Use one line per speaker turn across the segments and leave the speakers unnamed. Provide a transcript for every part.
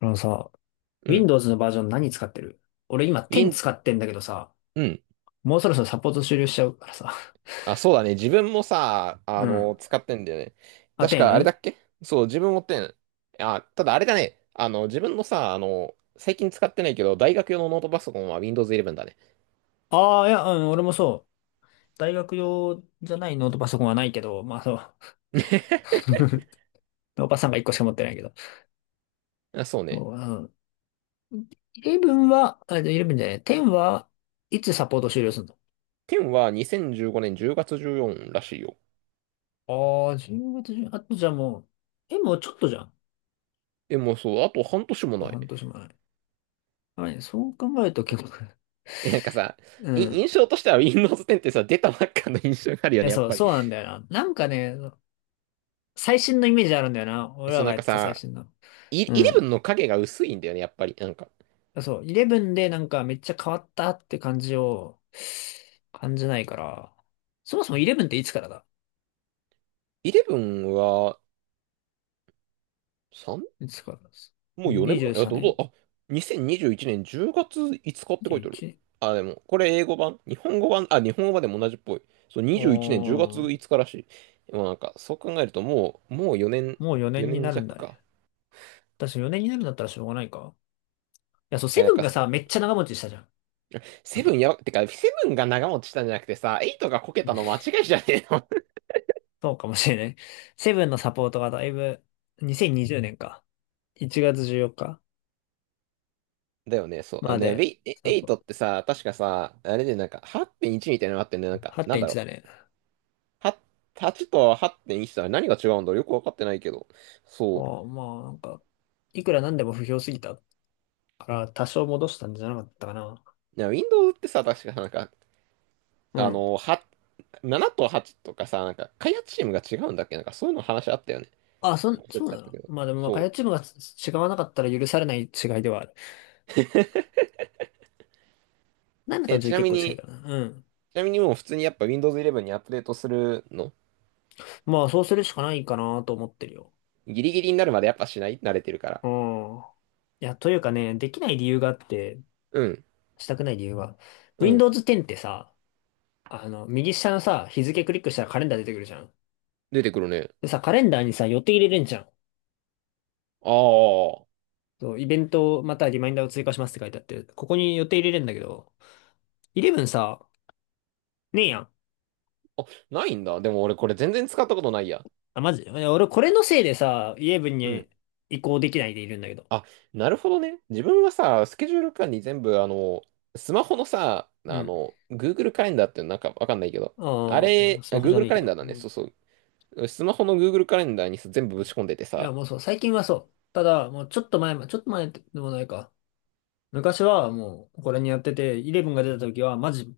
あのさ、
うん。
Windows のバージョン何使ってる？俺今10
Win、
使ってんだけどさ、
うん。
もうそろそろサポート終了しちゃうからさ。
あ、そうだね。自分もさ、
うん。
使ってんだよね。
あ、
確かあれだ
10?
っけ？そう、自分持ってん。あ、ただあれだね。自分のさ、最近使ってないけど、大学用のノートパソコンは Windows 11だね。
ああー、いや、うん、俺もそう。大学用じゃないノートパソコンはないけど、まあそう。ノーパソコンが1個しか持ってないけど。
あ、そうね。
そう、うん。11は、あ、じゃあ11じゃない。10はいつサポート終了するの？
10は2015年10月14らしいよ。
ああー、10月中、あとじゃあもう、え、もうちょっとじゃん。あ
え、もうそう、あと半年も
と
ない。
半年前。はい、そう考えると結構、
え、なんかさ、
うん。
印
い
象としては Windows 10ってさ、出たばっかの印象があるよ
や、
ね、やっ
そう、
ぱり。
そうなんだよな。なんかね、最新のイメージあるんだよな。
え、
俺
そ
ら
う、
が
なん
やっ
か
てた最
さ、
新の。うん。
11の影が薄いんだよね、やっぱり。なんか、
そう、11でなんかめっちゃ変わったって感じを感じないから、そもそも11っていつからだ？
11は、
いつからです？
もう4年
23
前、あ、どうぞ、
年
あ、2021年10月5日って書いてある。
?21?
あ、でも、これ英語版、日本語版、あ、日本語版でも同じっぽい。そう、21年10
お
月
ー、
5日らしい。でもなんか、そう考えるともう4年、
もう4年に
4
なるん
年
だ
弱
ね。
か。
私4年になるんだったらしょうがないか。いや、そう、
え、
セ
なん
ブン
か、
がさ、めっちゃ長持ちしたじゃん。あ
セブン
と、
やば、てか、セブンが長持ちしたんじゃなくてさ、エイトがこけ
う
た
ん、
の間違いじゃねえの？
そうかもしれない。セブンのサポートがだいぶ、2020年か。1月14日
だよね、そう。あ
ま
ね、
で、
エイ
サ
エイ
ポー
トっ
ト
てさ、確かさ、あれでなんか、8.1みたいなのがあってね、なんか、なんだ
8.1だ
ろ
ね。
う。は8と8.1とは何が違うんだろう、よくわかってないけど。そう。
ああ、まあ、なんか、いくらなんでも不評すぎたから、多少戻したんじゃなかったかな。
いや、Windows ってさ、確かなんか、
う
あ
ん。
の、は、7と8とかさ、なんか、開発チームが違うんだっけ？なんか、そういうの話あったよね。
あ、そん、
忘
そ
れ
う
ちゃ
な
った
の？
けど。
まあでも、まあ、開
そ
発チームが違わなかったら許されない違いではある。7
う。
と
え、
1
ちな
結
み
構近いか
に、
らな。うん。
ちなみにもう普通にやっぱ Windows 11にアップデートするの？
まあ、そうするしかないかなと思ってるよ。
ギリギリになるまでやっぱしない、慣れてるから。
うん。いや、というかね、できない理由があって、
うん。
したくない理由は、
うん。
Windows 10ってさ、あの、右下のさ、日付クリックしたらカレンダー出てくるじゃん。
出てくるね。
でさ、カレンダーにさ、予定入れれんじゃん。
あ
そう、イベントまたはリマインダーを追加しますって書いてあって、ここに予定入れれんだけど、イレブンさ、ねえやん。
あ。あ、ないんだ。でも俺これ全然使ったことないや。
あ、マジ俺これ
あ、
のせいでさ、イレブン
うん。
に移行できないでいるんだけど。
あ、なるほどね。自分はさ、スケジュール管理全部、スマホのさ、
うん。
Google カレンダーってなんかわかんないけど、あ
ああ、
れ、
ス
あ
マホじゃ
Google
ねえ
カ
け
レンダ
ど。
ー
う
だね。そ
ん。
うそう。スマホの Google カレンダーにさ全部ぶち込んでて
いや、
さ、
もうそう、最近はそう。ただ、もうちょっと前ま、ちょっと前でもないか。昔はもう、これにやってて、イレブンが出た時は、マジ、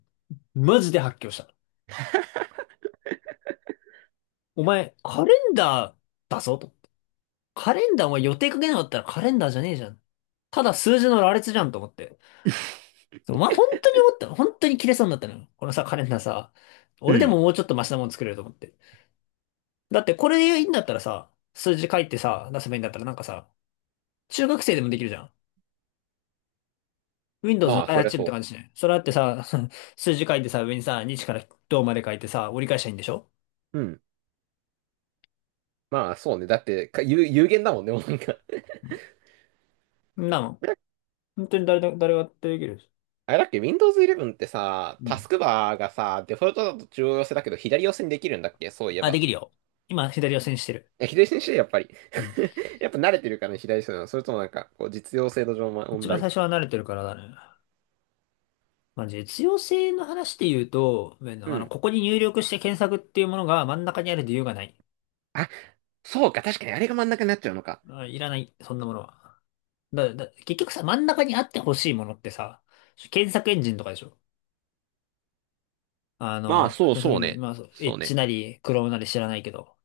マジで発狂した。お前、カレンダーだぞと。カレンダーお前予定かけなかったらカレンダーじゃねえじゃん。ただ数字の羅列じゃんと思って。そう、まあ、本当に思った。本当に切れそうになったのよ。このさ、カレンダーさ、
う
俺で
ん。
ももうちょっとマシなもの作れると思って。だってこれでいいんだったらさ、数字書いてさ、出せばいいんだったらなんかさ、中学生でもできるじゃん。Windows の
まあ、
開
そり
発
ゃ
チームって
そ
感じしない？それだってさ、数字書いてさ、上にさ、日からどうまで書いてさ、折り返したらいいんでしょ？
う。うん。まあ、そうね。だって、有限だもんね、もうなんか。
うんなの。本当に誰だ、誰ができる？
あれだっけ、Windows 11ってさ、
う
タ
ん。
スクバーがさ、デフォルトだと中央寄せだけど、左寄せにできるんだっけ？そういえ
あ、で
ば。
きるよ。今、左を線してる。
え、左にしてやっぱり？
うん。
やっぱ慣れてるからね、左寄せなの。それともなんか、こう、実用性の上の問
一番
題？
最初は慣れてるからだね。まあ、実用性の話で言うと、まあ
う
の
ん。
ここに入力して検索っていうものが真ん中にある理由がない。
あ、そうか、確かにあれが真ん中になっちゃうのか。
あ、いらない、そんなものは。結局さ、真ん中にあってほしいものってさ、検索エンジンとかでしょ。あ
まあ、
の、
そう
検索
そ
エ
う
ンジン、
ね。
まあ、そう、エ
そ
ッ
う
ジ
ね。
なり、クロームなり知らないけど、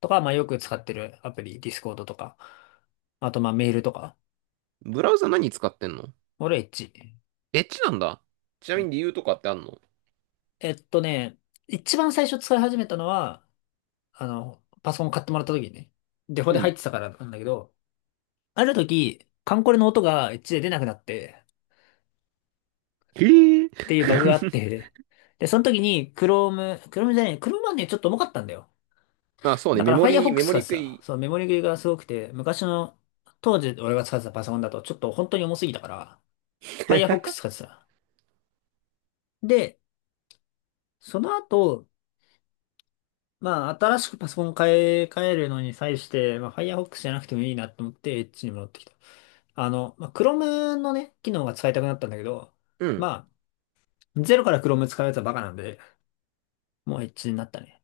とか、まあ、よく使ってるアプリ、ディスコードとか、あと、まあ、メールとか。
ブラウザ何使ってんの？
俺、エッジ。
エッジなんだ。ちな
は
みに
い。
理由とかってあんの？
えっとね、一番最初使い始めたのは、あの、パソコン買ってもらった時にね、デフォ
う
で入っ
ん。
てたからなんだけど、ある時、カンコレの音がエッチで出なくなって、
へえ。
っていうバグがあって、で、その時に Chrome、Chrome じゃない、Chrome はね、ちょっと重かったんだよ。
まあ、そうね。
だか
メ
ら
モリ
Firefox
メモ
使
リ
って
食
た。
い。
そう、メモリ切れがすごくて、昔の、当時俺が使ってたパソコンだとちょっと本当に重すぎたから、Firefox 使ってた。で、その後、まあ、新しくパソコン買い替えるのに際して、まあ、Firefox じゃなくてもいいなと思って、エッチに戻ってきた。あの、まあ、Chrome のね、機能が使いたくなったんだけど、
うん。
まあ、ゼロから Chrome 使うやつはバカなんで、もうエッジになったね。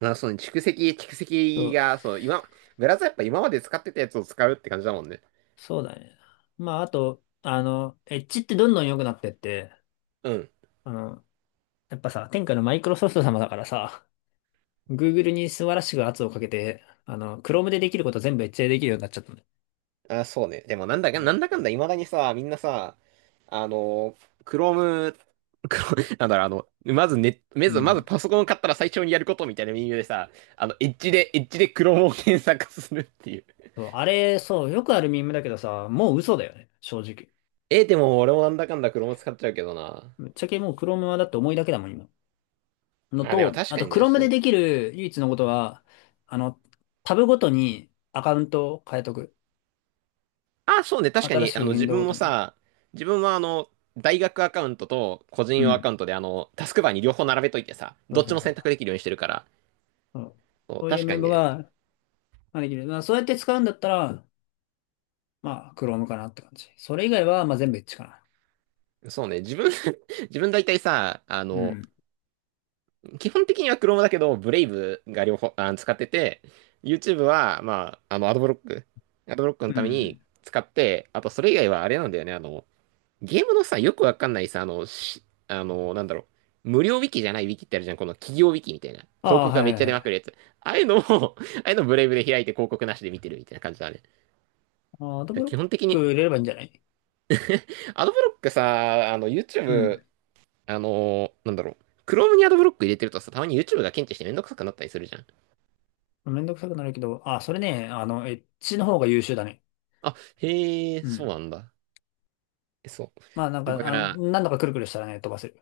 まあ、そうね。蓄積、蓄
そ
積
う、
が、そう、今、ブラウザやっぱ今まで使ってたやつを使うって感じだもんね。
そうだね。まあ、あと、あの、エッジってどんどん良くなってって、
うん。
あの、やっぱさ、天下のマイクロソフト様だからさ、Google に素晴らしく圧をかけて、あの、Chrome でできること全部エッジでできるようになっちゃったね。
あ、そうね。でもなんだかんだ未だにさ、みんなさ、あの、Chrome、Chrome なんだろう、まずね、ま
う
ず、まず
ん。
パソコンを買ったら最初にやることみたいな理由でさ、エッジで Chrome を検索するっていう。
そう、あれ、そう、よくあるミームだけどさ、もう嘘だよね、正直。
え、でも俺もなんだかんだ Chrome 使っちゃうけどな。
ぶっちゃけもう Chrome はだって重いだけだもん、今。の
まあ、でも
と、
確
あ
か
と
にね、
Chrome
そ
で
う。
できる唯一のことは、あの、タブごとにアカウントを変えとく。
あ、そうね、確か
新
に、
しくウィンドウごとに。
自分は大学アカウントと個人
う
用ア
ん。
カウントで、タスクバーに両方並べといてさ、
そう
どっ
そ
ち
う
も
そ
選択
う。
できるようにしてるから、
そう、
そう、
そういう
確
メ
かに
モ
ね、
が、まあ、できる。まあ、そうやって使うんだったら、まあ、Chrome かなって感じ。それ以外は、まあ、全部エッチかな。
そうね、自分 自分大体さ、
うん。
基本的には Chrome だけど、ブレイブが両方、あ、使ってて、YouTube は、まあ、アドブロック
う
のために
ん。
使って、あと、それ以外はあれなんだよね、ゲームのさ、よくわかんないさ、あの、し、あの、なんだろう、無料ウィキじゃないウィキってあるじゃん、この企業ウィキみたいな。
あ
広
あ、
告
は
がめっ
いは
ち
い
ゃ
は
出まくる
い。
やつ。ああいうのを ああいうのブレイブで開いて広告なしで見てるみたいな感じだね。だか
あ、アド
ら
ブロッ
基本的
ク
に、
入れればいいんじゃない？
アドブロックさ、
うん。
YouTube あのなんだろう。Chrome にアドブロック入れてるとさ、たまに YouTube が検知してめんどくさくなったりするじゃん。
めんどくさくなるけど、あ、それね、あの、エッ g の方が優秀だね。
あ、へえ、
う
そう
ん。
なんだ。え、そ
まあ、なんか、
う。だか
あ、
ら、
何度かくるくるしたらね、飛ばせる。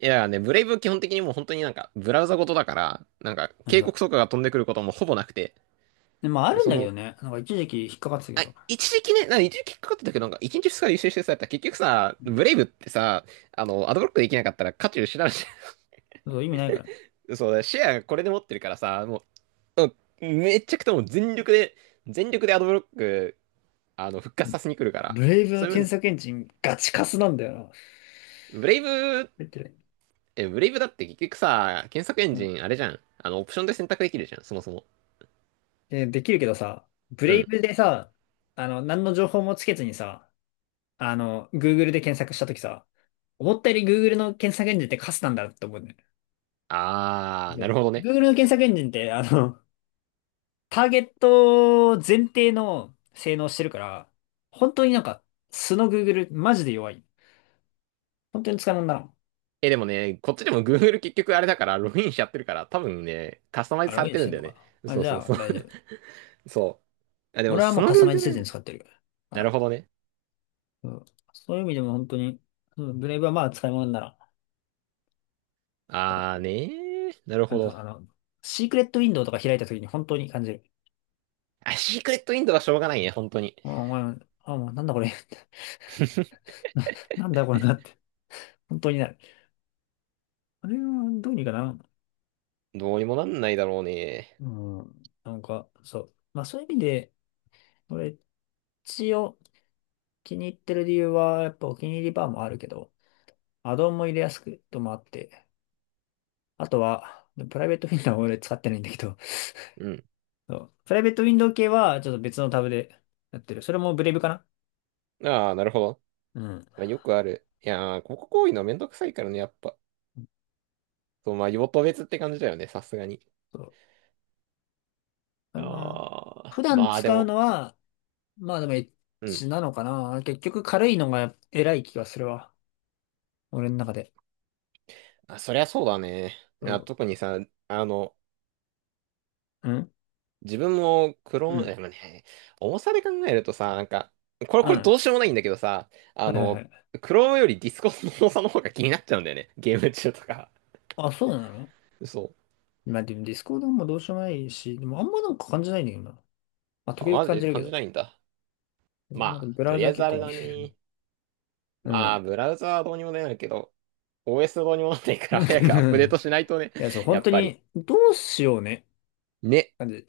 いやね、ブレイブ基本的にもう本当になんか、ブラウザごとだから、なんか、警
そう。
告とかが飛んでくることもほぼなくて、
で、まあ、あるん
そ
だけ
の、
どね。なんか、一時期引っかかってたけ
あ、
ど。
一時期ね、なんか一時期かかってたけど、なんか一日二日で優秀してさ、たら結局さ、
うん、
ブレイブってさ、アドブロックできなかったら価値失うじ
そう、意味ないからね。
ゃん。そうだ、シェアがこれで持ってるからさ、もう、めっちゃくちゃもう全力でアドブロック、復活させに来るから、
ブレイブ
そ
の
ういう
検
面
索エンジンガチカスなんだよな。
ブレイブ、
入ってない？
え、ブレイブだって結局さ、検索エンジンあれじゃん。オプションで選択できるじゃん、そもそも。
えー、できるけどさ、ブ
う
レイ
ん。
ブでさ、あの、何の情報もつけずにさ、あの、Google で検索したときさ、思ったより Google の検索エンジンってカスなんだって思うね。
あー、
そ
なる
う。
ほどね。
Google の検索エンジンって、あの、ターゲット前提の性能してるから、本当になんか、素の Google、マジで弱い。本当に使わんだな。
え、でもね、こっちでも Google 結局あれだから、ログインしちゃってるから、多分ね、カスタマイ
あ、
ズ
ロ
さ
グ
れ
イン
て
し
る
て
ん
ん
だ
の
よ
か
ね。
な。あ、
そう
じ
そう
ゃあ、
そう。
大丈夫。
そう。あ、でも、
俺は
そ
もう
の
カスタマイズ
Google
せ
エ
ず
ン
に
ジ
使
ン。
ってるか
なる
ら。
ほどね。
うん。そういう意味でも本当に、うん、ブレイブはまあ使い物になら
あー
ん。
ねー。なる
あ
ほ
の、
ど。
あのシークレットウィンドウとか開いた時に本当に感じる。
あ、シークレットインドはしょうがないね、本当に。
あ、お前、あ、もうなんだこれ。な、なんだこれなって。本当になる。あれはどうにかな。
どうにもなんないだろうね。
うん。なんか、そう。まあそういう意味で、俺、一応気に入ってる理由は、やっぱお気に入りバーもあるけど、アドオンも入れやすくともあって、あとは、プライベートウィンドウは俺使ってないんだけど、
うん。
そう、プライベートウィンドウ系はちょっと別のタブでやってる。それもブレイブかな？
あー、なるほど。
うん。
まあ、よくある。いやー、ここ行為のめんどくさいからね、やっぱ。そう、まあ、用途別って感じだよね、さすがに。
そう。あ、まあ、
あ
普
あ、
段
まあで
使う
も、
のは、まあでもエッ
うん。
チなのかな。結局軽いのが偉い気がするわ。俺の中で。
あ、そりゃそうだね。いや
そ
特にさ、あの、
う、ん。
自分もク
うん
ロー
う
ン、
ん。
でもね、重さで考えるとさ、なんか、これ、
う
これ
ん、
どうしようもないんだけどさ、
はいはいはい。
クロームよりディスコの重さの方が気になっちゃうんだよね。ゲーム中とか。
あ、そうなの？
そう。
まあでもディスコードもどうしようもないし、でもあんまなんか感じないんだよな。まあ時
あ、
々
マジ
感
で
じるけ
感じ
ど。
ないんだ。
まあで
ま
も
あ、
ブ
と
ラウ
りあ
ザ
えず
結
あ
構
れ
もい
だ
い。
ね。
う
まあ、
ん。
ブラウザはどうにもなるけど、OS どうにもならないから早くアップデートしないとね、
いや、そう、
や
本
っ
当
ぱり。
に、どうしようね。
ね。
感じ。